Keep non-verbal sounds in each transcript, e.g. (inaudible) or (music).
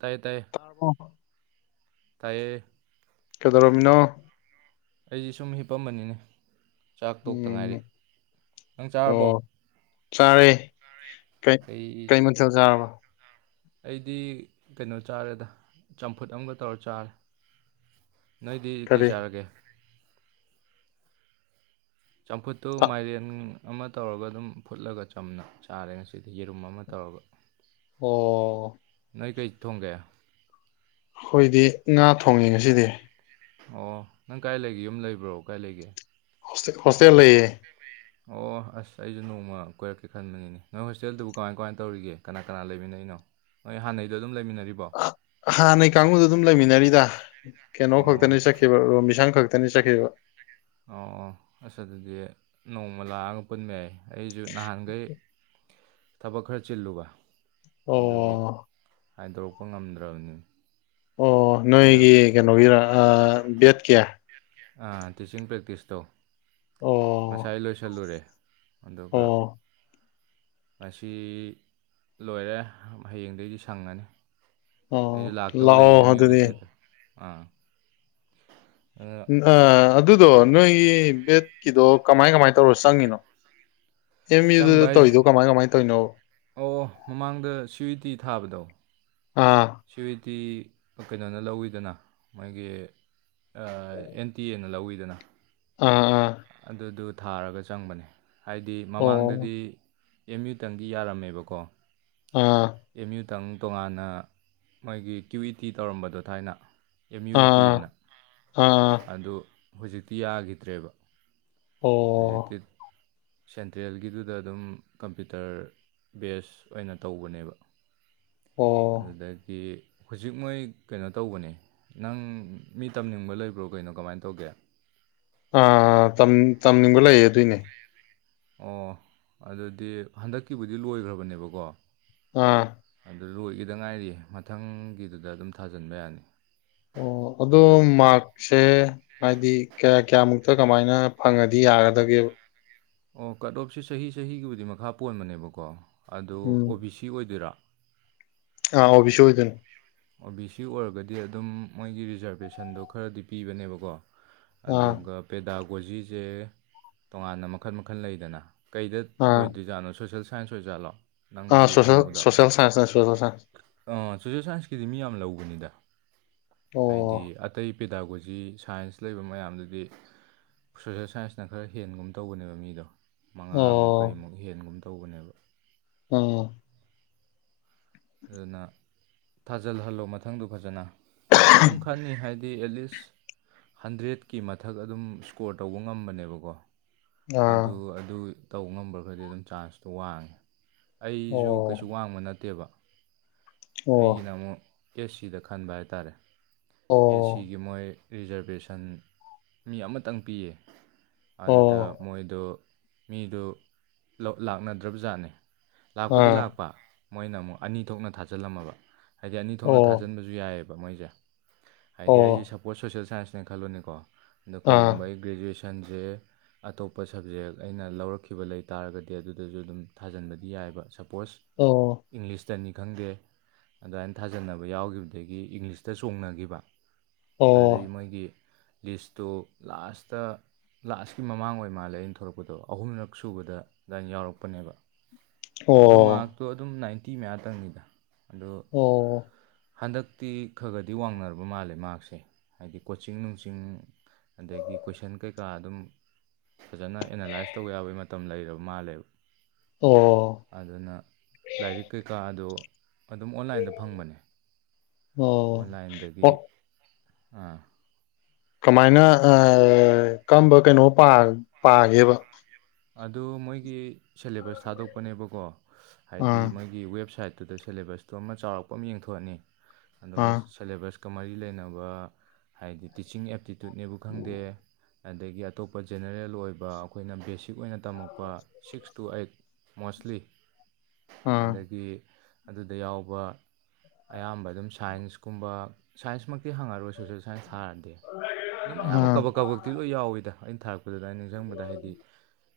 ꯇꯥꯏꯌꯦ ꯇꯥꯏꯌꯦ ꯇꯥꯔꯕꯣ ꯇꯥꯏꯌꯦ ꯀꯩꯗꯧꯔꯝꯃꯤꯅꯣ? ꯑꯩꯖꯤ ꯁꯨꯝ ꯍꯤꯞꯄꯝꯕꯅꯤꯅꯦ, ꯆꯥꯛ ꯇꯣꯛꯇ ꯉꯥꯏꯔꯤ꯫ ꯎꯝ ꯅꯪ ꯆꯥꯔꯕꯣ ꯑꯣ! ꯆꯥꯔꯦ, ꯀꯩ ꯃꯊꯦꯜ ꯆꯥꯔꯕ꯫ ꯑꯩꯗꯤ ꯀꯩꯅꯣ ꯆꯥꯔꯦꯗ ꯆꯝꯐꯨꯠ ꯑꯝꯒ ꯇꯧꯔ ꯆꯥꯔꯦ꯫ ꯅꯣꯏꯗꯤ ꯀꯩ ꯀꯔꯤ ꯆꯥꯔꯒꯦ? ꯆꯝꯐꯨꯠꯇꯨ ꯇ ꯃꯥꯏꯔꯦꯟ ꯑꯃ ꯇꯧꯔꯒ ꯑꯗꯨꯝ ꯐꯨꯠꯂꯒ ꯆꯝꯅ ꯆꯥꯔꯦ ꯉꯁꯤꯗꯤ ꯌꯦꯔꯨꯝ ꯑꯃ ꯇꯧꯔꯒ ꯑꯣ ꯅꯣꯏ ꯀꯩ ꯊꯣꯡꯒꯦ ꯑꯩꯈꯣꯏꯗꯤ ꯉꯥ ꯊꯣꯡꯉꯦ ꯉꯁꯤꯗꯤ꯫ ꯑꯣ ꯅꯪ ꯀꯥꯏ ꯂꯩꯒꯦ ꯌꯨꯝ ꯂꯩꯕ꯭ꯔꯣ ꯀꯥꯏ ꯂꯩꯒꯦ ꯍꯣꯁꯇꯦꯜ ꯍꯣꯁꯇꯦꯜ ꯂꯩꯌꯦ (unintelligible) ꯑꯣ ꯑꯁ ꯑꯩꯁꯨ ꯅꯣꯡꯃ ꯀꯣꯏꯔꯛꯀꯦ ꯈꯟꯕꯅꯤꯅꯦ ꯅꯣꯏ ꯍꯣꯁꯇꯦꯜꯗꯨꯕꯨ ꯀꯃꯥꯏ ꯀꯃꯥꯏꯅ ꯇꯧꯔꯤꯒꯦ ꯀꯅꯥ ꯀꯅꯥ ꯂꯩꯃꯤꯟꯅꯩꯅꯣ ꯍꯣꯏ ꯍꯥꯟꯅꯗꯣ ꯑꯗꯨꯝ ꯂꯩꯃꯤꯟꯅꯔꯤꯕꯣ ꯍꯥꯟꯅꯩ ꯀꯥꯡꯕꯨꯗꯣ ꯑꯗꯨꯝ ꯂꯩꯃꯤꯟꯅꯔꯤꯗ ꯀꯩꯅꯣ ꯑꯣ ꯈꯛꯇꯅꯤ ꯆꯠ (unintelligible) ꯔꯣꯝ ꯃꯤꯁꯥꯡ ꯈꯛꯇꯅꯤ ꯆꯠꯈꯤꯕ ꯑꯣ ꯑꯣ ꯑꯁ ꯑꯗꯨꯗꯤ ꯅꯣꯡꯃ ꯂꯥꯛꯑꯒ ꯄꯨꯟꯕ ꯌꯥꯏ ꯑꯩꯁꯨ ꯅꯍꯥꯟꯈꯩ ꯊꯕꯛ ꯈꯔ ꯆꯤꯜꯂꯨꯕ ꯑꯣ ꯑꯗꯨꯒꯤ ꯍꯥꯏꯗꯣꯔꯛꯄ ꯉꯝꯗ꯭ꯔꯕꯅꯤ ꯑꯣ ꯑꯗꯣ ꯅꯣꯏꯒꯤ ꯀꯩꯅꯣꯒꯤꯔ ꯕꯦꯠ ꯀꯤ ꯑ ꯇꯤꯆꯤꯡ ꯄ꯭ꯔꯦꯛꯇꯤꯁ ꯇꯣ ꯑꯣ ꯉꯁꯥꯏ ꯂꯣꯏꯁꯤꯜꯂꯨꯔꯦ ꯑꯗꯨꯒ ꯑꯣ ꯉꯁꯤ ꯂꯣꯏꯔꯦ ꯍꯌꯦꯡꯗꯗꯩꯗꯤ ꯁꯪꯉꯅꯤ꯫ ꯑꯩꯖꯨ ꯑꯣ ꯂꯥꯛꯇꯧ ꯂꯥꯛꯑꯣ ꯂꯩꯌꯦ ꯑꯦꯝ ꯌꯨꯗ ꯑꯗꯨꯗꯤ ꯀꯠ ꯑꯥ ꯑ ꯑꯗꯨꯗꯣ ꯅꯣꯏꯒꯤ ꯕꯦꯠꯀꯤꯗꯣ ꯀꯃꯥꯏ ꯀꯃꯥꯏꯅ ꯇꯧꯔ ꯆꯪꯉꯤꯅꯣ ꯑꯦꯝ ꯌꯨꯗꯨ ꯆꯪꯕ ꯍꯥꯏꯁꯦ ꯇꯧꯋꯤꯗꯣ ꯀꯃꯥꯏ ꯀꯃꯥꯏ ꯇꯧꯔꯤꯅꯣꯕ ꯑꯣ ꯃꯃꯥꯡꯗ ꯁ꯭ꯋꯤ ꯇꯤ ꯊꯥꯕꯗꯣ ꯑꯥ ꯁꯤꯚ ꯇꯤ ꯀꯩꯅꯣꯅ ꯂꯧꯋꯤꯗꯅ ꯃꯣꯏꯒꯤ ꯑ ꯑꯦꯟ ꯇꯤ ꯑꯦꯅ ꯂꯧꯋꯤꯗꯅ ꯑꯣ ꯑꯗꯨꯗꯨ ꯊꯥꯔꯒ ꯆꯪꯕꯅꯦ ꯍꯥꯏꯗꯤ ꯑꯣ ꯃꯃꯥꯡꯗꯗꯤ ꯑꯦꯝ ꯌꯨꯇꯪꯒꯤ ꯌꯥꯔꯝꯃꯦꯕꯀꯣ ꯑꯣ ꯑꯦꯝ ꯌꯨꯇꯪ ꯇꯣꯉꯥꯟꯅ ꯃꯣꯏꯒꯤ ꯀ꯭ꯌꯨ ꯏ ꯇꯤ ꯇꯧꯔꯝꯕꯗꯣ ꯊꯥꯏꯅ ꯑꯦꯝ ꯌꯨ ꯏ ꯇꯤ ꯑꯥ ꯑꯅ ꯑꯥ ꯑꯗꯨ ꯍꯧꯖꯤꯛꯇꯤ ꯌꯥꯈꯤꯗ꯭ꯔꯦꯕ ꯍꯧꯖꯤꯛꯇꯤ ꯑꯣ ꯁꯦꯟꯇ꯭ꯔꯦꯜꯒꯤꯗꯨꯗ ꯑꯗꯨꯝ ꯀꯝꯄ꯭ꯌꯨꯇꯔ ꯕꯦꯁ ꯑꯣꯏꯅ ꯇꯧꯕꯅꯦꯕ ꯑꯣ ꯑꯗꯨꯗꯒꯤ ꯍꯧꯖꯤꯛ ꯃꯣꯏ ꯀꯩꯅꯣ ꯇꯧꯕꯅꯦ ꯅꯪ ꯃꯤ ꯇꯝꯅꯤꯡꯕ ꯂꯩꯕ꯭ꯔꯣ ꯀꯩꯅꯣ ꯀꯃꯥꯏ ꯇꯧꯒꯦ꯫ ꯑꯥ ꯇꯝꯅꯤꯡꯕ ꯂꯩꯌꯦ ꯑꯗꯨꯏꯅꯦ ꯑꯣ ꯑꯗꯨꯗꯤ ꯍꯟꯗꯛꯀꯤꯕꯨꯗꯤ ꯂꯣꯏꯈ꯭ꯔꯕꯅꯦꯕꯀꯣ ꯑꯥ ꯑꯗꯨ ꯂꯣꯏꯒꯤꯗ ꯉꯥꯏꯔꯤ ꯃꯊꯪꯒꯤꯗꯨꯗ ꯑꯗꯨꯝ ꯊꯥꯖꯤꯟꯕ ꯌꯥꯅꯤ ꯑꯣ ꯑꯗꯨꯗꯣ ꯑꯗꯣ ꯃꯥ ꯁꯦ ꯍꯥꯏꯗꯤ ꯀꯌꯥ ꯀꯌꯥꯃꯨꯛꯇ ꯀꯃꯥꯏꯅ ꯐꯪꯉꯗꯤ ꯌꯥꯒꯗꯒꯦꯕ ꯑꯣ ꯀꯠ ꯑꯣꯞꯁꯦ ꯆꯍꯤ ꯆꯍꯤꯒꯤꯕꯨꯗꯤ ꯃꯈꯥ ꯄꯣꯟꯕꯅꯦꯕꯀꯣ ꯑꯗꯣ ꯑꯣ ꯎꯝ ꯕꯤ ꯁꯤ ꯑꯣꯏꯗꯣꯏꯔꯥ ꯑꯥ ꯑꯣ ꯕꯤ ꯁꯤ ꯑꯣꯏꯗꯣꯢꯅꯤ ꯑꯣ ꯕꯤ ꯁꯤ ꯑꯣꯏꯔꯒꯗꯤ ꯑꯗꯨꯝ ꯃꯣꯏꯒꯤ ꯔꯤꯖꯥꯔꯕꯦꯁꯟꯗꯣ ꯈꯔꯗꯤ ꯄꯤꯕꯅꯦꯕꯀꯣ ꯑꯥ ꯑꯗꯨꯒ ꯄꯦꯗꯥꯒꯣꯖꯤꯁꯦ ꯇꯣꯉꯥꯟꯅ ꯃꯈꯜ ꯃꯈꯜ ꯂꯩꯗꯅ ꯀꯩꯗ ꯑꯥ ꯑꯣꯏꯗꯣꯏꯔꯤꯖꯥꯠꯅꯣ ꯁꯣꯁꯦꯜ ꯁꯥꯏꯟꯁ ꯑꯣꯏꯖꯥꯠꯂꯣ ꯑ ꯅꯪꯒꯤ ꯁꯣ ꯈꯪꯅꯕꯗꯣ ꯁꯣꯌꯦ ꯁꯟꯁ ꯁꯣꯦꯜ ꯁꯥꯏꯁ ꯁꯣꯁꯦꯜ ꯁꯥꯏꯟꯁꯀꯤꯗꯤ ꯃꯤ ꯌꯥꯝ ꯂꯧꯕꯅꯤꯗ ꯍꯥꯏꯗꯤ ꯑꯣ ꯑꯇꯩ ꯄꯦꯗꯥꯒꯣꯖꯤ ꯁꯥꯏꯟꯁ ꯂꯩꯕ ꯃꯌꯥꯝꯗꯨꯗꯤ ꯁꯣꯁꯦꯜ ꯁꯥꯏꯟꯁꯅ ꯈꯔ ꯍꯦꯟꯒꯨꯝ ꯇꯧꯕꯅꯦꯕ ꯃꯤꯗꯣ ꯃꯉꯥꯃꯨꯛ ꯑꯣ ꯀꯩꯃꯨꯛ ꯍꯦꯟꯒꯨꯝ ꯇꯧꯕꯅꯦꯕ ꯑꯣ ꯑꯗꯨꯅ ꯊꯥꯖꯜꯍꯜꯂꯣ ꯃꯊꯪꯗꯣ ꯐꯖꯅ ꯑꯗꯨꯝ ꯈꯪꯅꯤ ꯍꯥꯏꯕꯗꯤ ꯑꯦꯠꯂꯤꯁ ꯍꯟꯗ꯭ꯔꯦꯠꯀꯤ ꯃꯊꯛ ꯑꯗꯨꯝ ꯁ꯭ꯀꯣꯔ ꯇꯧꯕ ꯉꯝꯕꯅꯦꯕꯀꯣ ꯑꯥ ꯑꯗꯨ ꯑꯗꯨ ꯇꯧ ꯉꯝꯕ ꯈꯩꯗꯤ ꯑꯗꯨꯝ ꯆꯥꯟꯁꯇꯣ ꯋꯥꯡꯉꯦ ꯑꯩꯁꯨ ꯀꯩꯁꯨ ꯑꯣ ꯋꯥꯡꯕ ꯅꯠꯇꯦꯕ ꯑꯣ ꯑꯩꯒꯤꯅ ꯑꯃꯨꯛ ꯑꯦꯁ ꯁꯤꯗ ꯈꯟꯕ ꯍꯥꯏꯇꯥꯔꯦ ꯑꯦꯁ ꯑꯣ ꯁꯤꯒꯤ ꯃꯣꯏ ꯔꯤꯖꯔꯕꯦꯁꯟ ꯃꯤ ꯑꯃꯇꯪ ꯄꯤꯌꯦ ꯑꯗꯨꯗ ꯑꯣ ꯃꯣꯏꯗ ꯃꯤꯗꯨ ꯂꯥꯛꯅꯗ꯭ꯔꯕꯖꯥꯠꯅꯤ ꯂꯥꯛꯄꯨꯗꯤ ꯑꯥ ꯂꯥꯛꯄ ꯃꯣꯏꯅ ꯑꯃꯨꯛ ꯑꯅꯤ ꯊꯣꯛꯅ ꯊꯥꯖꯤꯜꯂꯝꯃꯕ ꯍꯥꯏꯗꯤ ꯑꯅꯤ ꯊꯣꯛꯅ ꯑꯣ ꯊꯥꯖꯟꯕ ꯁꯨ ꯌꯥꯏꯑꯕ ꯃꯣꯏꯁꯦ ꯍꯥꯏꯗꯤ ꯑꯩꯁꯦ ꯁꯄꯣꯁ ꯁꯣꯁꯦꯜ ꯁꯥꯏꯟꯁꯅꯦꯅ ꯈꯜꯂꯨꯅꯤꯀꯣ ꯑꯗꯣ ꯀꯔꯤꯒꯨꯝꯕ ꯑꯩ ꯒ꯭ꯔꯦꯖꯨꯌꯦꯁꯟ ꯁꯦ ꯑꯇꯣꯞꯄ ꯁꯕꯖꯦꯛ ꯑꯩꯅ ꯂꯧꯔꯛꯈꯤꯕ ꯂꯩ ꯇꯥꯔꯒꯗꯤ ꯑꯗꯨꯗꯁꯨ ꯑꯗꯨꯝ ꯊꯥꯖꯤꯟꯕꯗꯤ ꯌꯥꯏꯕ ꯁꯄꯣꯁ ꯑꯣ ꯏꯪꯂꯤꯁ ꯇꯅꯤ ꯈꯪꯗꯦ ꯑꯗꯨꯃꯥꯏꯅ ꯊꯥꯖꯅꯕ ꯌꯥꯎꯈꯤꯕꯗꯒꯤ ꯏꯪꯂꯤꯁꯇ ꯆꯣꯡꯅꯈꯤꯕ ꯑꯗꯨꯗꯒꯤ ꯑꯣ ꯃꯣꯏꯒꯤ ꯂꯤꯁꯇꯨ ꯂꯥꯁꯇ ꯂꯥꯁꯀꯤ ꯃꯃꯥꯡ ꯑꯣꯏ ꯃꯥꯜꯂꯦ ꯑꯩꯅ ꯊꯣꯂꯛꯄꯗꯣ ꯑꯍꯨꯝꯔꯛ ꯁꯨꯕꯗ ꯑꯗꯨꯃꯥꯏꯅ ꯌꯥꯎꯔꯛꯄꯅꯦꯕ ꯑꯗꯨ ꯑꯣ ꯃꯥꯔꯛꯇꯣ ꯑꯗꯨꯝ ꯅꯥꯏꯟꯇꯤ ꯃꯌꯥ ꯇꯪꯅꯤꯗ ꯑꯗꯣ ꯑꯣ ꯍꯟꯗꯛꯇꯤ ꯈꯒꯗꯤ ꯋꯥꯡꯅꯔꯕ ꯃꯥꯜꯂꯦ ꯃꯥꯛꯁꯦ ꯍꯥꯏꯗꯤ ꯀꯣꯆꯤꯡ ꯅꯨꯡꯆꯤꯡ ꯑꯗꯒꯤ ꯀꯣꯏꯁꯟ ꯀꯩꯀꯥ ꯑꯗꯨꯝ ꯐꯖꯅ ꯑꯦꯅꯥꯂꯥꯏꯁ ꯇꯧꯕ ꯌꯥꯕꯒꯤ ꯃꯇꯝ ꯂꯩꯔꯕ ꯃꯥꯜꯂꯦꯕ ꯑꯣ ꯑꯗꯨꯅ ꯂꯥꯏꯔꯤꯛ ꯀꯩꯀꯥꯗꯣ ꯑꯗꯨꯝ ꯑꯣꯟꯂꯥꯏꯟꯗ ꯐꯪꯕꯅꯦ ꯑꯣꯟꯂꯥꯏꯟꯗꯒꯤ ꯑꯣ ꯑꯥ ꯀꯃꯥꯏꯅ ꯀꯔꯝꯕ ꯀꯩꯅꯣ ꯄꯥꯒꯦꯕ ꯑꯗꯨ ꯃꯣꯏꯒꯤ ꯁꯦꯂꯦꯕꯁ ꯊꯥꯗꯣꯛꯄꯅꯦꯕꯀꯣ ꯍꯥꯏꯗꯤ ꯑꯥ ꯃꯣꯏꯒꯤ ꯋꯦꯕꯁꯥꯏꯠꯇꯨꯗ ꯁꯦꯂꯦꯕꯁꯇꯨ ꯑꯃ ꯆꯥꯎꯔꯛꯄ ꯑꯃ ꯌꯦꯡꯊꯣꯛꯑꯅꯤ ꯑꯗꯨꯒ ꯑꯥ ꯁꯦꯂꯦꯕꯁꯀ ꯃꯔꯤ ꯂꯩꯅꯕ ꯍꯥꯏꯗꯤ ꯇꯤꯆꯤꯡ ꯑꯦꯞꯇꯤꯇ꯭ꯌꯨꯠꯅꯦꯕꯨ ꯈꯪꯗꯦ ꯑꯗꯒꯤ ꯑꯇꯣꯞꯄ ꯖꯦꯅꯔꯦꯜ ꯑꯣꯏꯕ ꯑꯗꯨꯒ ꯑꯈꯣꯏꯅ ꯕꯦꯁꯤꯛ ꯑꯣꯏꯅ ꯇꯝꯃꯛꯄ ꯁꯤꯛꯁ ꯇꯨ ꯑꯩꯠ ꯃꯣꯁꯂꯤ ꯑꯥ ꯑꯗꯒꯤ ꯑꯗꯨꯗ ꯌꯥꯎꯕ ꯑꯌꯥꯝꯕ ꯑꯗꯨꯝ ꯁꯥꯏꯟꯁꯀꯨꯝꯕ ꯁꯥꯏꯟꯁꯃꯛꯇꯤ ꯍꯪꯉꯔꯣꯏ ꯁꯣꯁꯦꯜ ꯁꯥꯏꯟꯁ ꯊꯥꯔꯗꯤ ꯑꯗꯨꯝ ꯑꯌꯥꯝꯕ ꯑꯥ ꯀꯕꯛ ꯀꯕꯛꯇꯤ ꯂꯣꯏ ꯌꯥꯎꯋꯤꯗ ꯑꯩꯅ ꯊꯥꯔꯛꯄꯗꯨꯗ ꯑꯩꯅ ꯅꯤꯡꯁꯤꯡꯕꯗ ꯍꯥꯏꯗꯤ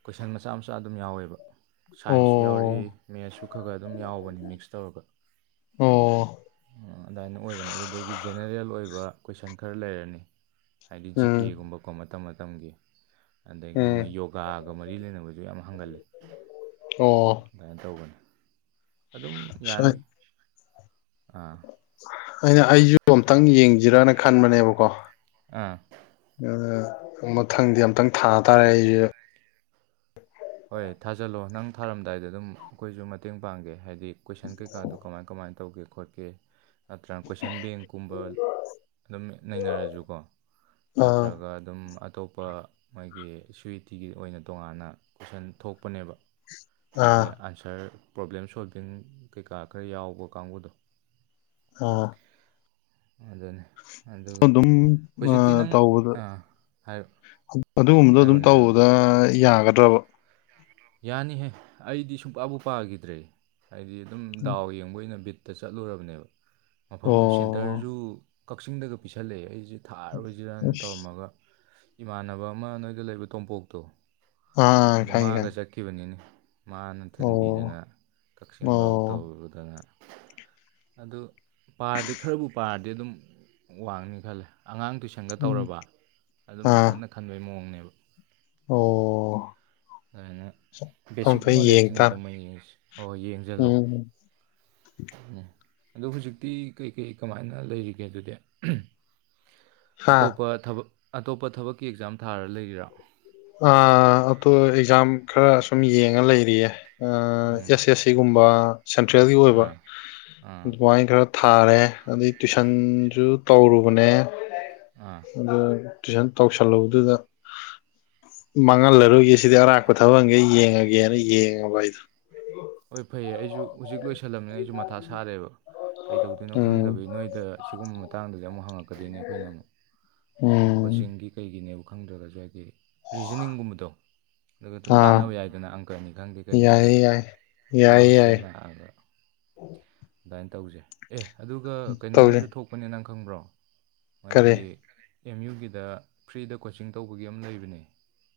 ꯀꯣꯏꯁꯟ ꯃꯆꯥ ꯃꯆꯥ ꯑꯗꯨꯝ ꯌꯥꯎꯋꯦꯕ ꯁꯥꯏꯟꯁꯁꯨ ꯌꯥꯎꯔꯤ ꯑꯣ ꯃꯦꯠꯁꯁꯨ ꯈꯔ ꯈꯔ ꯑꯗꯨꯝ ꯌꯥꯎꯕꯅꯦ ꯃꯤꯛꯁ ꯇꯧꯔꯒ ꯑꯣ ꯑꯗꯨꯃꯥꯏꯅ ꯑꯣꯏꯕꯅꯦ ꯑꯗꯨꯗꯒꯤ ꯖꯦꯅꯦꯔꯦꯜ ꯑꯣꯏꯕ ꯀꯣꯏꯁꯟ ꯈꯔ ꯂꯩꯔꯅꯤ ꯍꯥꯏꯗꯤ ꯖꯤ ꯎꯝ ꯀꯦꯒꯨꯝꯕꯀꯣ ꯃꯇꯝ ꯃꯇꯝꯒꯤ ꯒꯤ ꯃꯣꯏ ꯎꯝ ꯌꯣꯒꯥꯒꯤ ꯃꯔꯤ ꯂꯩꯅꯕꯁꯨ ꯌꯥꯝ ꯍꯪꯒꯜꯂꯦ ꯑꯣ ꯑꯗꯨꯃꯥꯏꯅ ꯇꯧꯕꯅꯤ ꯑꯗꯨꯝ ꯌꯥꯅꯤ ꯑꯥ ꯑꯩꯅ ꯑꯩꯖꯤꯕꯣ ꯑꯝꯇꯪ ꯌꯦꯡꯖꯤꯔꯅ ꯈꯟꯕꯅꯦꯕꯀꯣ꯫ ꯑꯥ ꯃꯊꯪꯗꯤ ꯑꯝꯇꯪ ꯊꯥꯇꯥꯥꯔꯦ ꯑꯩꯖꯦ ꯍꯣꯏ ꯊꯥꯖꯜꯂꯣ ꯅꯪ ꯊꯥꯔꯝꯗꯥꯏꯗ ꯑꯗꯨꯝ ꯑꯈꯣꯏꯁꯨ ꯃꯇꯦꯡ ꯄꯥꯡꯒꯦ ꯍꯥꯏꯗꯤ ꯍꯥꯏꯗꯤ ꯀꯣꯏꯁꯟ ꯀꯩꯀꯥꯗꯨꯣ ꯀꯃꯥꯏ ꯀꯃꯥꯏꯅ ꯇꯧꯒꯦ ꯈꯣꯠꯀꯦ ꯅꯠꯇ꯭ꯔꯒꯅ ꯀꯣꯏꯁꯟ ꯕꯦꯡꯀꯨꯝꯕ ꯑꯗꯨꯝ ꯅꯩꯅꯔꯁꯨꯀꯣ ꯑꯥ ꯅꯠꯇ꯭ꯔꯒ ꯑꯗꯨꯝ ꯑꯇꯣꯞꯄ ꯃꯣꯏꯒꯤ ꯁ꯭ꯋꯤꯇꯤꯒꯤ ꯑꯣꯏꯅ ꯇꯣꯉꯥꯟꯅ ꯀꯣꯏꯁꯟ ꯊꯣꯛꯄꯅꯦꯕ ꯑꯥ ꯍꯥꯏꯗꯤ ꯑꯟꯁꯔ ꯄ꯭ꯔꯣꯕ꯭ꯂꯦꯝ ꯁꯣꯜꯚꯤꯡ ꯀꯩꯀꯥ ꯈꯔ ꯌꯥꯎꯕ ꯀꯥꯡꯕꯨꯗꯣ ꯑꯣ ꯑꯗꯨꯅꯦ ꯑꯗꯨꯝ ꯇꯗ ꯑꯥ ꯍꯥꯏꯔꯣ ꯑꯗꯨꯒꯨꯝꯕꯗꯣ ꯑꯗꯨꯝ ꯍꯥꯏꯔꯣꯅꯦ ꯍꯥꯏꯔꯣꯅꯦ ꯇꯧꯕꯗ ꯌꯥꯒꯗ꯭ꯔꯕ ꯌꯥꯅꯤꯍꯦ ꯑꯩꯗꯤ ꯁꯨꯡꯄꯥꯕꯨ ꯄꯥꯈꯤꯗ꯭ꯔꯦ ꯍꯥꯏꯗꯤ ꯑꯗꯨꯝ ꯗꯥꯎ ꯌꯦꯡ ꯩꯅ ꯕꯤꯠꯇ ꯆꯠꯂꯨꯔꯕꯅꯦꯕ ꯃꯐꯝꯗꯨ ꯁꯦꯟꯇꯔꯁꯨ ꯀꯛꯆꯤꯡꯗꯒ ꯄꯤꯁꯜꯂꯛꯑꯦ ꯑꯩꯁꯦ ꯊꯥꯔꯣꯏꯖꯤꯔꯅ ꯇꯧꯔꯝꯃꯒ, ꯏꯃꯥꯟꯅꯕ ꯑꯃ ꯅꯣꯏꯗ ꯂꯩꯕ ꯇꯣꯝꯄꯣꯛꯇꯣ ꯑꯗꯨ ꯃꯥꯒ ꯆꯠꯈꯤꯕꯅꯤꯅꯦ ꯃꯥꯅ ꯊꯤꯟꯕꯤꯗꯅ ꯀꯛꯆꯤꯡ ꯕꯥꯎ ꯇꯧꯔꯨꯗꯅ ꯑꯗꯨ ꯄꯥꯔꯗꯤ ꯈꯔꯕꯨ ꯄꯥꯔꯗꯤ ꯑꯗꯨꯝ ꯋꯥꯡꯅꯤ ꯈꯜꯂꯦ ꯑꯉꯥꯡ ꯇꯨꯏꯁꯟꯒ ꯇꯧꯔꯕ ꯑꯗꯨꯝ ꯏꯈꯠꯅ ꯈꯟꯕꯩ ꯃꯑꯣꯡꯅꯦꯕ ꯑꯣ ꯑꯗꯨꯃꯥꯏꯅ ꯕꯦꯁꯤꯛ ꯅꯣꯂꯦꯖꯇꯨꯅꯤ ꯑꯗꯨꯝ ꯑꯩ ꯌꯦꯡ ꯍꯣꯏ ꯍꯣꯏ ꯌꯦꯡꯁꯤꯜꯂꯨ ꯎ ꯑꯗꯣ ꯍꯧꯖꯤꯛꯇꯤ ꯀꯩꯀꯩ ꯀꯃꯥꯏꯅ ꯂꯩꯔꯤꯒꯦ ꯑꯗꯨꯗꯤ ꯑꯇꯣꯞꯄ ꯊꯕꯛ ꯑꯇꯣꯞꯄ ꯊꯕꯛꯀꯤ ꯑꯦꯛꯖꯥꯝ ꯊꯥꯔ ꯂꯩꯔꯤꯔꯥ ꯑꯣ ꯑꯦꯛꯖꯥꯝ ꯈꯔ ꯁꯨꯝ ꯌꯦꯡꯉ ꯂꯩꯔꯤꯌꯦ ꯎꯝ ꯌꯦꯁ ꯌꯦꯁ ꯁꯤꯒꯨꯝꯕ ꯁꯦꯟꯇ꯭ꯔꯦꯜꯒꯤ ꯑꯣꯏꯕ ꯑꯥ ꯑꯥ ꯑꯗꯨꯃꯥꯏꯅ ꯈꯔ ꯊꯥꯔꯦ ꯑꯗꯩ ꯇꯨꯏꯁꯟꯁꯨ ꯇꯧꯔꯨꯕꯅꯦ ꯑꯥ ꯑꯗꯨ ꯇꯨꯏꯁꯟ ꯇꯧꯁꯜ ꯍꯧꯗꯨꯗ ꯃꯥꯡꯍꯜꯂꯔꯨꯒꯦ ꯁꯤꯗꯤ ꯑꯔꯥꯛꯞꯄ ꯊꯕꯛꯒꯦ ꯌꯦꯡꯉꯒꯦꯅ ꯌꯦꯡꯉꯕ ꯑꯩꯗꯣ ꯍꯣꯏ ꯐꯩꯌꯦ ꯑꯩꯁꯨ ꯍꯧꯖꯤꯛ ꯂꯣꯏꯁꯜꯂꯝꯕꯅꯤꯅ ꯑꯩꯁꯨ ꯃꯊꯥ ꯁꯥꯔꯦꯕ ꯀꯩꯗꯧꯗꯣꯏꯅꯣ ꯎꯝ, ꯈꯪꯗꯕꯩ ꯅꯣꯏꯗ ꯁꯤꯒꯨꯝꯕ ꯃꯇꯥꯡꯗꯗꯤ ꯑꯃꯨꯛ ꯍꯪꯉꯛꯀꯗꯣꯏꯅꯤ ꯑꯩꯈꯣꯏꯅ ꯑꯃꯨꯛ ꯍꯥꯏꯗꯤ ꯎꯝ, ꯀꯣꯆꯤꯡꯒꯤ ꯀꯩꯒꯤꯅꯦꯕ ꯈꯪꯗ꯭ꯔꯒꯁꯨ ꯍꯥꯏꯗꯤ ꯔꯤꯖꯅꯤꯡꯒꯨꯝꯕꯗꯣ ꯑꯗꯨꯒ ꯑꯗꯨꯝ ꯇꯥꯟꯅꯕ ꯌꯥꯏꯗꯅ ꯑꯪꯀꯅꯤ ꯈꯪꯗꯦ ꯀꯩꯅꯤ ꯈꯪꯗꯦ ꯌꯥꯏꯌꯦ ꯌꯥꯏ ꯅꯣꯏ ꯌꯥꯏꯌꯦ ꯍꯣꯁꯇꯦꯜ ꯌꯥꯏ ꯂꯥꯛꯑꯒ ꯑꯗꯨꯃꯥꯏꯅ ꯇꯧꯁꯩ ꯑꯦ ꯑꯗꯨꯒ ꯀꯩꯅꯣꯝꯃꯨ ꯇꯧꯁꯦ ꯊꯣꯛꯄꯅꯦ ꯅꯪ ꯈꯪꯕ꯭ꯔꯣ ꯀꯔꯤ ꯃꯥꯒꯤ ꯑꯦꯝ ꯌꯨꯒꯤꯗ ꯐ꯭ꯔꯤꯗ ꯀꯣꯆꯤꯡ ꯇꯧꯕꯒꯤ ꯑꯃ ꯂꯩꯕꯅꯦ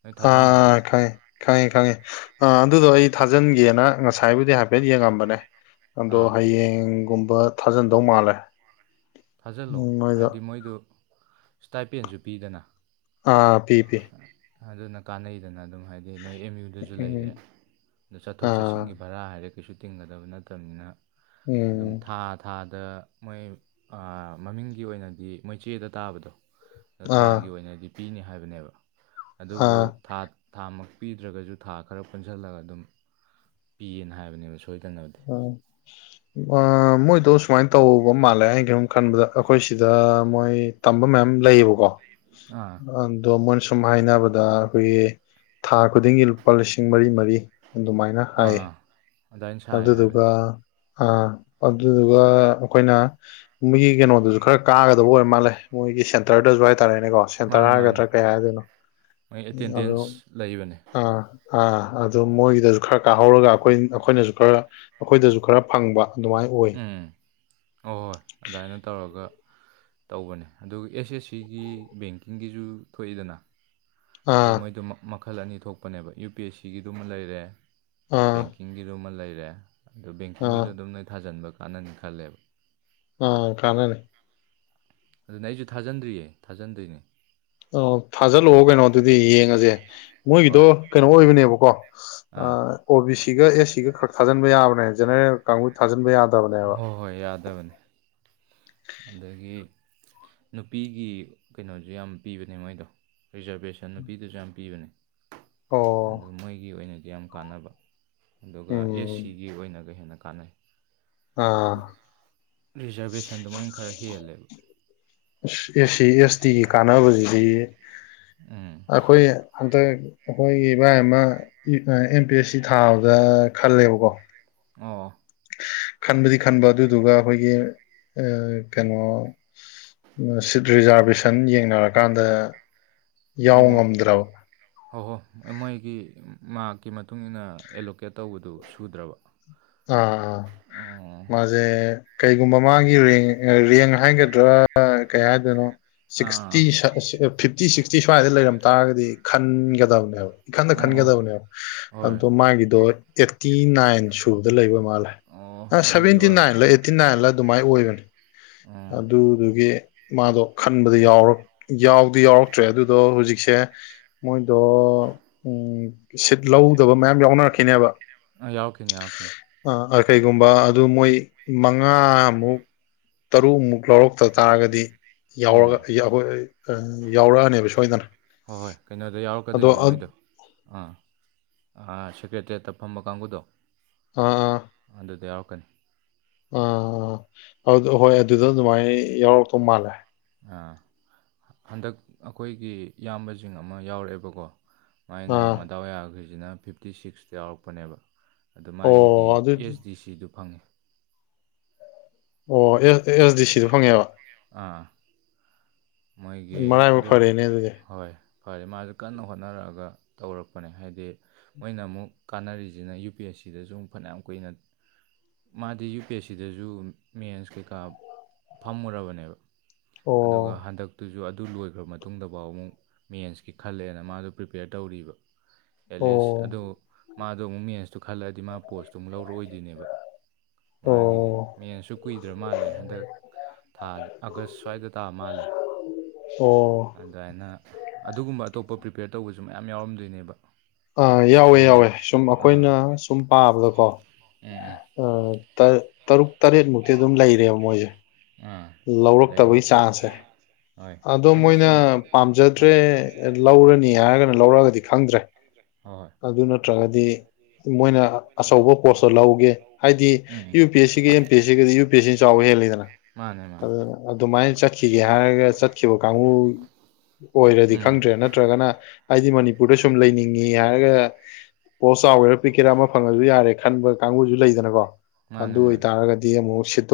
ꯅꯣꯏ ꯊꯥꯖꯟꯅꯗ꯭ꯔꯣ ꯑꯥ ꯈꯥꯏ ꯈꯪꯉꯤ ꯈꯪꯉꯤ ꯑ ꯑꯗꯨꯗꯣ ꯑꯩ ꯊꯥꯖꯤꯟꯒꯦꯅ ꯉꯁꯥꯏꯕꯨꯗꯤ ꯍꯥꯏꯐꯦꯠ ꯌꯦꯡꯉꯝꯕꯅꯦ ꯑꯗꯣ ꯑꯥ ꯍꯌꯦꯡꯒꯨꯝꯕ ꯊꯥꯖꯟꯗꯧ ꯃꯥꯜꯂꯦ ꯊꯥꯖꯤꯜꯂꯣ ꯎꯝ ꯅꯣꯏꯗꯣ ꯍꯥꯏꯗꯤ ꯃꯣꯏꯗꯨ ꯏꯁꯇꯥꯏꯄꯦꯟꯁꯨ ꯄꯤꯗꯅ ꯑ ꯑꯗꯨꯅ ꯀꯥꯟꯅꯩꯗꯅ ꯑꯗꯨꯝ ꯍꯥꯏ ꯑꯗꯩ ꯅꯣꯏ ꯑꯦꯝ ꯌꯨꯗꯁꯨ ꯂꯩꯔꯦ ꯎꯝ ꯑꯗꯣ ꯆꯠꯊꯣꯛ ꯑꯥ ꯆꯠꯁꯤꯟꯒꯤ ꯚꯔꯥ ꯍꯥꯏꯔꯦ ꯀꯩꯁꯨ ꯇꯤꯡꯒꯗꯕ ꯅꯠꯇꯕꯅꯤꯅ ꯑꯗꯨꯝ ꯎꯝ ꯊꯥ ꯊꯥꯗ ꯃꯣꯏ ꯃꯃꯤꯡꯒꯤ ꯑꯣꯏꯅꯗꯤ ꯃꯣꯏ ꯆꯦꯗ ꯇꯥꯕꯗꯣ ꯑꯗꯣ ꯊꯥꯒꯤ ꯑꯥ ꯑꯣꯏꯅꯗꯤ ꯄꯤꯅꯤ ꯍꯥꯏꯕꯅꯦꯕ ꯑꯗꯨꯕꯨ ꯑꯥ ꯊꯥ ꯊꯥ ꯃ ꯄꯤꯗ꯭ꯔꯒꯁꯨ ꯊꯥ ꯈꯔ ꯄꯨꯟꯁꯤꯜꯂꯒ ꯑꯗꯨꯝ ꯄꯤꯌꯦꯅ ꯍꯥꯏꯕꯅꯦꯕ ꯁꯣꯏꯗꯅꯕꯗꯤ ꯎ ꯃꯣꯏꯗꯣ ꯁꯨꯃꯥꯏꯅ ꯇꯧꯕ ꯃꯥꯜꯂꯦ ꯑꯩ ꯀꯨꯝ ꯈꯟꯕꯗ ꯑꯩꯈꯣꯏ ꯁꯤꯗ ꯃꯣꯏ ꯇꯝꯕ ꯃꯌꯥꯝ ꯂꯩꯌꯦꯕꯀꯣ ꯑꯥ ꯑꯗꯣ ꯃꯣꯏꯅ ꯁꯨꯝ ꯍꯥꯏꯅꯕꯗ ꯑꯩꯈꯣꯏꯒꯤ ꯊꯥ ꯈꯨꯗꯤꯡꯒꯤ ꯂꯨꯄꯥ ꯂꯤꯁꯤꯡ ꯃꯔꯤ ꯃꯔꯤ ꯑꯗꯨꯃꯥꯏꯅ ꯑꯥ ꯍꯥꯏꯌꯦ ꯑꯥ ꯑꯗꯨꯃꯥꯏꯅ ꯁꯥꯏ ꯍꯥꯏꯕꯅꯤ ꯑꯗꯗꯨꯒ ꯑꯥ ꯑꯗꯨꯗꯨꯒ ꯑꯩꯈꯣꯏꯅ ꯃꯣꯏꯒꯤ ꯀꯩꯅꯣꯗꯨꯁꯨ ꯈꯔ ꯀꯥꯒꯗꯕ ꯑꯣꯏꯔ ꯃꯥꯜꯂꯦ ꯃꯣꯏꯒꯤ ꯁꯦꯟꯇ꯭ꯔꯔ ꯆ ꯇꯔꯦꯅꯦꯀꯣ ꯁꯦꯟꯇꯔ ꯃꯥꯅꯦ ꯃꯥꯅꯦ ꯍꯥꯏꯒꯗ꯭ꯔꯥ ꯀꯩ ꯍꯥꯏꯗꯣꯏꯅꯣ ꯃꯣꯏ ꯑꯗꯣ ꯑꯦꯇꯦꯟꯗꯦꯟꯁ ꯂꯩꯕꯅꯦ ꯑꯥ ꯑ ꯑꯗꯨ ꯃꯣꯏꯒꯤꯗꯁꯨ ꯈꯔ ꯀꯥꯍꯧꯔꯒ ꯑꯩꯈꯣꯏ ꯑꯩꯈꯣꯏꯅꯁꯨ ꯈꯔ ꯑꯩꯈꯣꯏꯗꯁꯨ ꯈꯔ ꯐꯪꯕ ꯑꯗꯨꯃꯥꯏꯅ ꯑꯣꯏ ꯎꯝ ꯍꯣꯏ ꯍꯣꯏ ꯑꯗꯨꯃꯥꯏꯅ ꯇꯧꯔꯒ ꯇꯧꯕꯅꯦ ꯑꯗꯨꯒ ꯑꯦꯁ ꯑꯦꯁ ꯁꯤꯒꯤ ꯕꯦꯡꯀꯤꯡꯒꯤꯁꯨ ꯊꯣꯛꯏꯗꯅ ꯑꯗꯩ ꯑꯥ ꯃꯣꯏꯗꯨ ꯃꯈꯜ ꯑꯅꯤ ꯊꯣꯛꯄꯅꯦꯕ ꯌꯨ ꯄꯤ ꯑꯦꯁ ꯁꯤꯒꯤꯗꯨꯃ ꯂꯩꯔꯦ ꯕꯦꯡꯀꯤ ꯑꯥ ꯕꯦꯡꯀꯤꯡꯒꯤꯗꯨꯃ ꯂꯩꯔꯦ ꯑꯗꯨꯗꯣ ꯑꯥ ꯕꯦꯡꯀꯤꯡꯒꯤꯗꯣ ꯑꯗꯨꯝ ꯅꯣꯏ ꯊꯥꯖꯟꯕ ꯀꯥꯟꯅꯅꯤ ꯈꯜꯂꯦꯕ ꯑ ꯈꯥꯅꯅꯦ ꯑꯗꯨꯅꯦ ꯑꯩꯁꯨ ꯊꯥꯖꯟꯗ꯭ꯔꯤꯌꯦ ꯊꯥꯖꯟꯗ꯭ꯣꯏꯅꯦ ꯑ ꯊꯥꯖꯜꯂꯛꯑꯣ ꯀꯩꯅꯣ ꯑꯗꯨꯗꯤ ꯌꯦꯡꯉꯁꯦ ꯃꯣꯏꯒꯤꯗꯣ ꯍꯣꯏ ꯀꯩꯅꯣ ꯑꯣꯏꯕꯅꯦꯕꯀꯣ ꯑꯥ ꯑꯣ ꯕꯤ ꯁꯤꯒ ꯑꯦꯁ ꯁꯤꯒ ꯈꯛ ꯊꯥꯖꯤꯟꯕ ꯌꯥꯕꯅꯦ ꯖꯦꯅꯔꯦꯜ ꯀꯥꯡꯕꯨ ꯊꯥꯖꯤꯟꯕ ꯌꯥꯗ ꯍꯣꯏ ꯍꯣꯏ ꯌꯥꯗꯕꯅꯤ ꯑꯗꯒꯤ ꯅꯨꯄꯤꯒꯤ ꯀꯩꯅꯣꯁꯨ ꯌꯥꯝ ꯄꯤꯕꯅꯦ ꯃꯣꯏꯗꯣ ꯔꯤꯖꯔꯕꯦꯁꯟ ꯅꯨꯄꯤꯗꯨꯁꯨ ꯌꯥꯝ ꯄꯤꯕꯅꯦ ꯑꯗꯨ ꯑꯣ ꯃꯣꯏꯒꯤ ꯑꯣꯏꯅꯗꯤ ꯌꯥꯝ ꯀꯥꯟꯅꯕ ꯑꯗꯨꯒ ꯑꯦꯁ ꯎꯝ ꯁꯤꯒꯤ ꯑꯣꯏꯅꯒ ꯍꯦꯟꯅ ꯀꯥꯟꯅꯩ ꯑꯥ ꯔꯤꯖꯔꯕꯦꯁꯟ ꯑꯗꯨꯃꯣꯏꯅ ꯈꯔ ꯍꯍꯂꯦꯕ ꯑꯦ ꯁꯤ ꯑꯦꯁ ꯇꯤꯒꯤ ꯀꯥꯟꯅꯕꯁꯤꯗꯤ ꯎꯝ ꯑꯩꯈꯣꯏ ꯍꯟꯗꯛ ꯑꯩꯈꯣꯏꯒꯤ ꯏꯕꯥꯏ ꯑꯃ ꯑꯦꯝ ꯄꯤ ꯑꯦꯁ ꯁꯤ ꯊꯥꯕꯗ ꯈꯜꯂꯦꯕꯀꯣ ꯑꯣ ꯈꯟꯕꯗꯤ ꯈꯟꯕ ꯑꯗꯨꯗꯨꯒ ꯑꯩꯈꯣꯏꯒꯤ ꯑ ꯀꯩꯅꯣ ꯁꯤꯠ ꯔꯤꯖꯥꯔꯚꯦꯁꯟ ꯌꯦꯡꯅꯔꯀꯥꯟꯗ ꯌꯥꯎ ꯉꯝꯗ꯭ꯔꯕ ꯍꯣꯏ ꯍꯣꯏ ꯃꯣꯏꯒꯤ ꯃꯥꯔꯛꯀꯤ ꯃꯇꯨꯡ ꯏꯟꯅ ꯑꯦꯂꯣꯀꯦꯠ ꯇꯧꯕꯗꯨ ꯁꯨꯗ꯭ꯔꯕ ꯑ ꯑꯣ ꯃꯥꯁꯦ ꯀꯩꯒꯨꯝꯕ ꯃꯥꯒꯤꯦꯡ ꯔꯦꯡ ꯍꯥꯏꯒꯗ꯭ꯔꯥ ꯀꯩ ꯍꯥꯏꯗꯣꯏꯅꯣ ꯁꯤꯛꯁꯇꯤ ꯑꯥ ꯐꯤꯞꯇꯤ ꯁꯤꯛꯁꯇꯤ ꯁ꯭ꯋꯥꯏꯗ ꯂꯩꯔꯝ ꯇꯥꯔꯒꯗꯤ ꯈꯟꯒꯗꯕꯅꯦꯕ ꯏꯈꯟꯗ ꯑꯥ ꯑꯣ ꯑꯣ ꯈꯟꯒꯗꯕꯅꯦꯕ ꯍꯣꯏ ꯑꯗꯣ ꯃꯥꯒꯤꯗꯣ ꯑꯦꯠꯇꯤ ꯅꯥꯏꯟ ꯁꯨꯕꯗ ꯂꯩꯕ ꯜꯂꯦ ꯑꯣ ꯑꯗꯨꯒꯤ ꯁꯚꯦꯟꯇꯤ ꯑꯣꯏꯔꯝ ꯅꯥꯏꯟꯂ ꯑꯩꯠꯇꯤ ꯅꯥꯏꯟꯂ ꯑꯗꯨꯃꯥꯏꯅ ꯑꯣꯏꯕꯅꯤ ꯎꯝ ꯑꯗꯨꯗꯨꯒꯤ ꯃꯥꯗꯣ ꯈꯟꯕꯗ ꯌꯥꯎꯔ ꯌꯥꯎꯗꯤ ꯌꯥꯎꯔꯛꯇ꯭ꯔꯦ ꯑꯗꯨꯗꯣ ꯍꯧꯖꯤꯛꯁꯦ ꯃꯣꯏꯗꯣ ꯎ ꯁꯤꯠ ꯂꯧꯗꯕ ꯃꯌꯥꯝ ꯌꯥꯎꯅꯔꯛꯈꯤꯅꯦꯕ ꯑꯥ ꯌꯥꯎꯔꯛꯈꯤꯅꯤ ꯌꯥꯎꯔꯛꯈꯤꯅꯤ ꯑ ꯀꯩꯒꯨꯝꯕ ꯑꯗꯨ ꯃꯣꯏ ꯃꯉꯥꯃꯨꯛ ꯇꯔꯨꯛꯃꯨꯛ ꯂꯧꯔꯛꯇ ꯇꯥꯔꯒꯗꯤ ꯎꯝ ꯌꯥꯔꯒ ꯌꯥꯎꯔꯛꯑꯅꯦꯕ ꯁꯣꯏꯗꯅ ꯍꯣꯏ ꯍꯣꯏ ꯀꯩꯅꯣꯗ ꯑꯗꯣ ꯌꯥꯎꯔꯛꯀꯗꯣꯏꯅꯦ ꯃꯣꯏꯗꯣ ꯑꯥ ꯁꯦꯀ꯭ꯔꯦꯇꯔꯤꯌꯦꯠꯇ ꯐꯝꯕ ꯀꯥꯡꯕꯨꯗꯣ ꯑꯣ ꯑ ꯑꯗꯨꯗ ꯌꯥꯎꯔꯛꯀꯅꯤ ꯑꯥ ꯑꯗꯨ ꯍꯣꯏ ꯑꯗꯨꯗ ꯑꯗꯨꯃꯥꯏꯅ ꯌꯥꯎꯔꯛꯇꯧ ꯃꯥꯜꯂꯦ ꯑꯥ ꯍꯟꯗꯛ ꯑꯩꯈꯣꯏꯒꯤ ꯏꯌꯥꯝꯕꯁꯤꯡ ꯑꯃ ꯌꯥꯎꯔꯛꯑꯦꯕꯀꯣ ꯃꯥꯏꯅ ꯑꯥ ꯃꯗꯥꯎ ꯌꯥꯈ꯭ꯔꯤꯁꯤꯅ ꯐꯤꯞꯇꯤ ꯁꯤꯛꯁꯇ ꯌꯥꯎꯔꯛꯄꯅꯦꯕ ꯑꯗꯨꯃꯥꯏꯒꯤ ꯑꯣ ꯑꯗꯨ ꯑꯦꯁ ꯗꯤ ꯁꯤꯗꯨ ꯐꯪꯉꯦ ꯑꯣ ꯑꯦꯁ ꯗꯤ ꯁꯤꯗꯣ ꯐꯪꯉꯦꯕ ꯑꯥ ꯃꯣꯏꯒꯤ ꯃꯔꯥꯏꯕꯛ ꯑꯗꯨ ꯐꯔꯦꯅꯦ ꯑꯗꯨꯗꯤ ꯍꯣꯏ ꯐꯔꯦ ꯃꯥꯖꯨ ꯀꯟꯅ ꯍꯣꯠꯅꯔꯛ ꯑꯒ ꯇꯧꯔꯛꯄꯅꯦ ꯍꯥꯏꯗꯤ ꯃꯣꯏꯅ ꯑꯃꯨꯛ ꯀꯥꯟꯅꯔꯤꯁꯤꯅ ꯌꯨ ꯄꯤ ꯑꯦꯁ ꯁꯤꯗꯁꯨ ꯑꯃꯨꯛ ꯐꯅꯌꯥꯝ ꯀꯨꯏꯅ ꯃꯥꯗꯤ ꯌꯨ ꯄꯤ ꯑꯦꯁ ꯁꯤꯗꯁꯨ ꯃꯦꯟꯁ ꯀꯩꯀꯥ ꯐꯝꯃꯨꯔꯕꯅꯦꯕ ꯑꯣ ꯑꯗꯨꯒ ꯍꯟꯗꯛ ꯑꯗꯨꯁꯨ ꯑꯗꯨ ꯂꯣꯏꯈ꯭ꯔ ꯃꯇꯨꯡꯗꯐꯥꯎ ꯑꯃꯨꯛ ꯃꯦꯟꯁꯀꯤ ꯈꯜꯂꯦꯅ ꯃꯥꯗꯣ ꯄ꯭ꯔꯤꯄꯦꯌꯔ ꯇꯧꯔꯤꯕ ꯑꯣ ꯑꯦꯠꯂꯤꯁ ꯑꯗꯨ ꯃꯥꯗꯣ ꯑꯃꯨꯛ ꯃꯦꯟꯁꯇꯨ ꯈꯜꯂꯛꯑꯗꯤ ꯃꯥ ꯄꯣꯁꯇꯨ ꯑꯃꯨꯛ ꯂꯧꯔꯛꯑꯣꯏꯗꯣꯏꯅꯦꯕ ꯑꯣ ꯃꯥꯒꯤꯗꯤ ꯃꯤꯅꯁꯨ ꯀꯨꯏꯗ꯭ꯔ ꯃꯥꯜꯂꯦ ꯍꯟꯗꯛ ꯊꯥ ꯑꯥꯒꯁ ꯁ꯭ꯋꯥꯏꯗ ꯇꯥ ꯃꯥꯜꯂꯦ ꯑꯣ ꯑꯗꯥꯏꯅ ꯑꯗꯨꯒꯨꯝꯕ ꯑꯇꯣꯞꯄ ꯄ꯭ꯔꯤꯄꯦꯌꯔ ꯇꯧꯕꯁꯨ ꯃꯌꯥꯝ ꯌꯥꯎꯔꯝꯗꯣꯏꯅꯦꯕ ꯑ ꯌꯥꯎꯋꯦ ꯃꯦ ꯌꯥꯎꯋꯦ ꯁꯨꯝ ꯑꯈꯣꯏꯅ ꯑꯥ ꯁꯨꯝ ꯄꯥꯕꯗꯀꯣ ꯎꯝ ꯎꯝ ꯑ ꯇꯔꯨꯛ ꯇꯔꯦꯠ ꯃꯨꯛꯇꯤ ꯑꯗꯨꯝ ꯂꯩꯔꯦꯕ ꯃꯣꯏꯁꯦ ꯑꯥ ꯂꯩꯅꯤ ꯂꯧꯔꯛꯇꯕꯒꯤ ꯆꯥꯡꯁꯁꯦ ꯍꯣꯏ ꯑꯗꯣ ꯊꯥꯡꯉꯩ ꯃꯣꯏꯅ ꯁꯦꯡ ꯄꯥꯝꯖꯗ꯭ꯔꯦ ꯑꯥ ꯂꯧꯔꯅꯤ ꯍꯥꯏꯔꯒꯅ ꯂꯧꯔꯛꯑꯒꯗꯤ ꯈꯪꯗ꯭ꯔꯦ ꯍꯣꯏ ꯑꯗꯨ ꯅꯠꯇ꯭ꯔꯒꯗꯤ ꯃꯣꯏꯅ ꯑꯆꯧꯕ ꯄꯣꯁꯇ ꯂꯧꯒꯦ ꯍꯥꯏꯗꯤ ꯎꯝ ꯎꯝ ꯌꯨ ꯄꯤ ꯑꯦꯁ ꯁꯤꯒꯤ ꯄ ꯑꯦ ꯁꯤ ꯗꯤ ꯌꯨ ꯄꯤ ꯑꯦꯁꯤꯅ ꯆꯥꯎꯕ ꯍꯦꯜꯂꯤꯗꯅ ꯃꯥꯅꯦ ꯃꯥꯅꯦ ꯑꯗꯨꯅ ꯑꯗꯨꯃꯥꯏꯅ ꯆꯠꯈꯤꯒꯦ ꯍꯥꯏꯔꯒ ꯆꯠ ꯖꯤꯑꯣ ꯀꯥꯡꯕꯨ ꯑꯣꯏꯔꯗꯤ ꯎꯝ ꯈꯪꯗ꯭ꯔꯦ ꯅꯠꯇ꯭ꯔꯒꯅ ꯑꯩꯗꯤ ꯃꯅꯤꯄꯨꯔꯗ ꯁꯨꯝ ꯂꯩꯅꯤꯡ ꯐꯤꯡꯉꯤ ꯍꯥꯏꯔꯒ ꯄꯣꯁ ꯆꯥꯎꯒꯦꯔꯥ ꯄꯤꯛꯀꯦꯔꯥ ꯑꯃ ꯐꯪꯉꯖꯨ ꯌꯥꯔꯦ ꯈꯟꯕ ꯀꯥꯡꯕꯨꯁꯨ ꯂꯩꯗꯅꯀꯣ ꯃꯥꯅꯦ ꯑꯗꯨ ꯃꯥꯅꯦ ꯑꯣꯏꯇꯥꯔꯒꯗꯤ ꯑꯃꯨꯛ ꯁꯤꯠ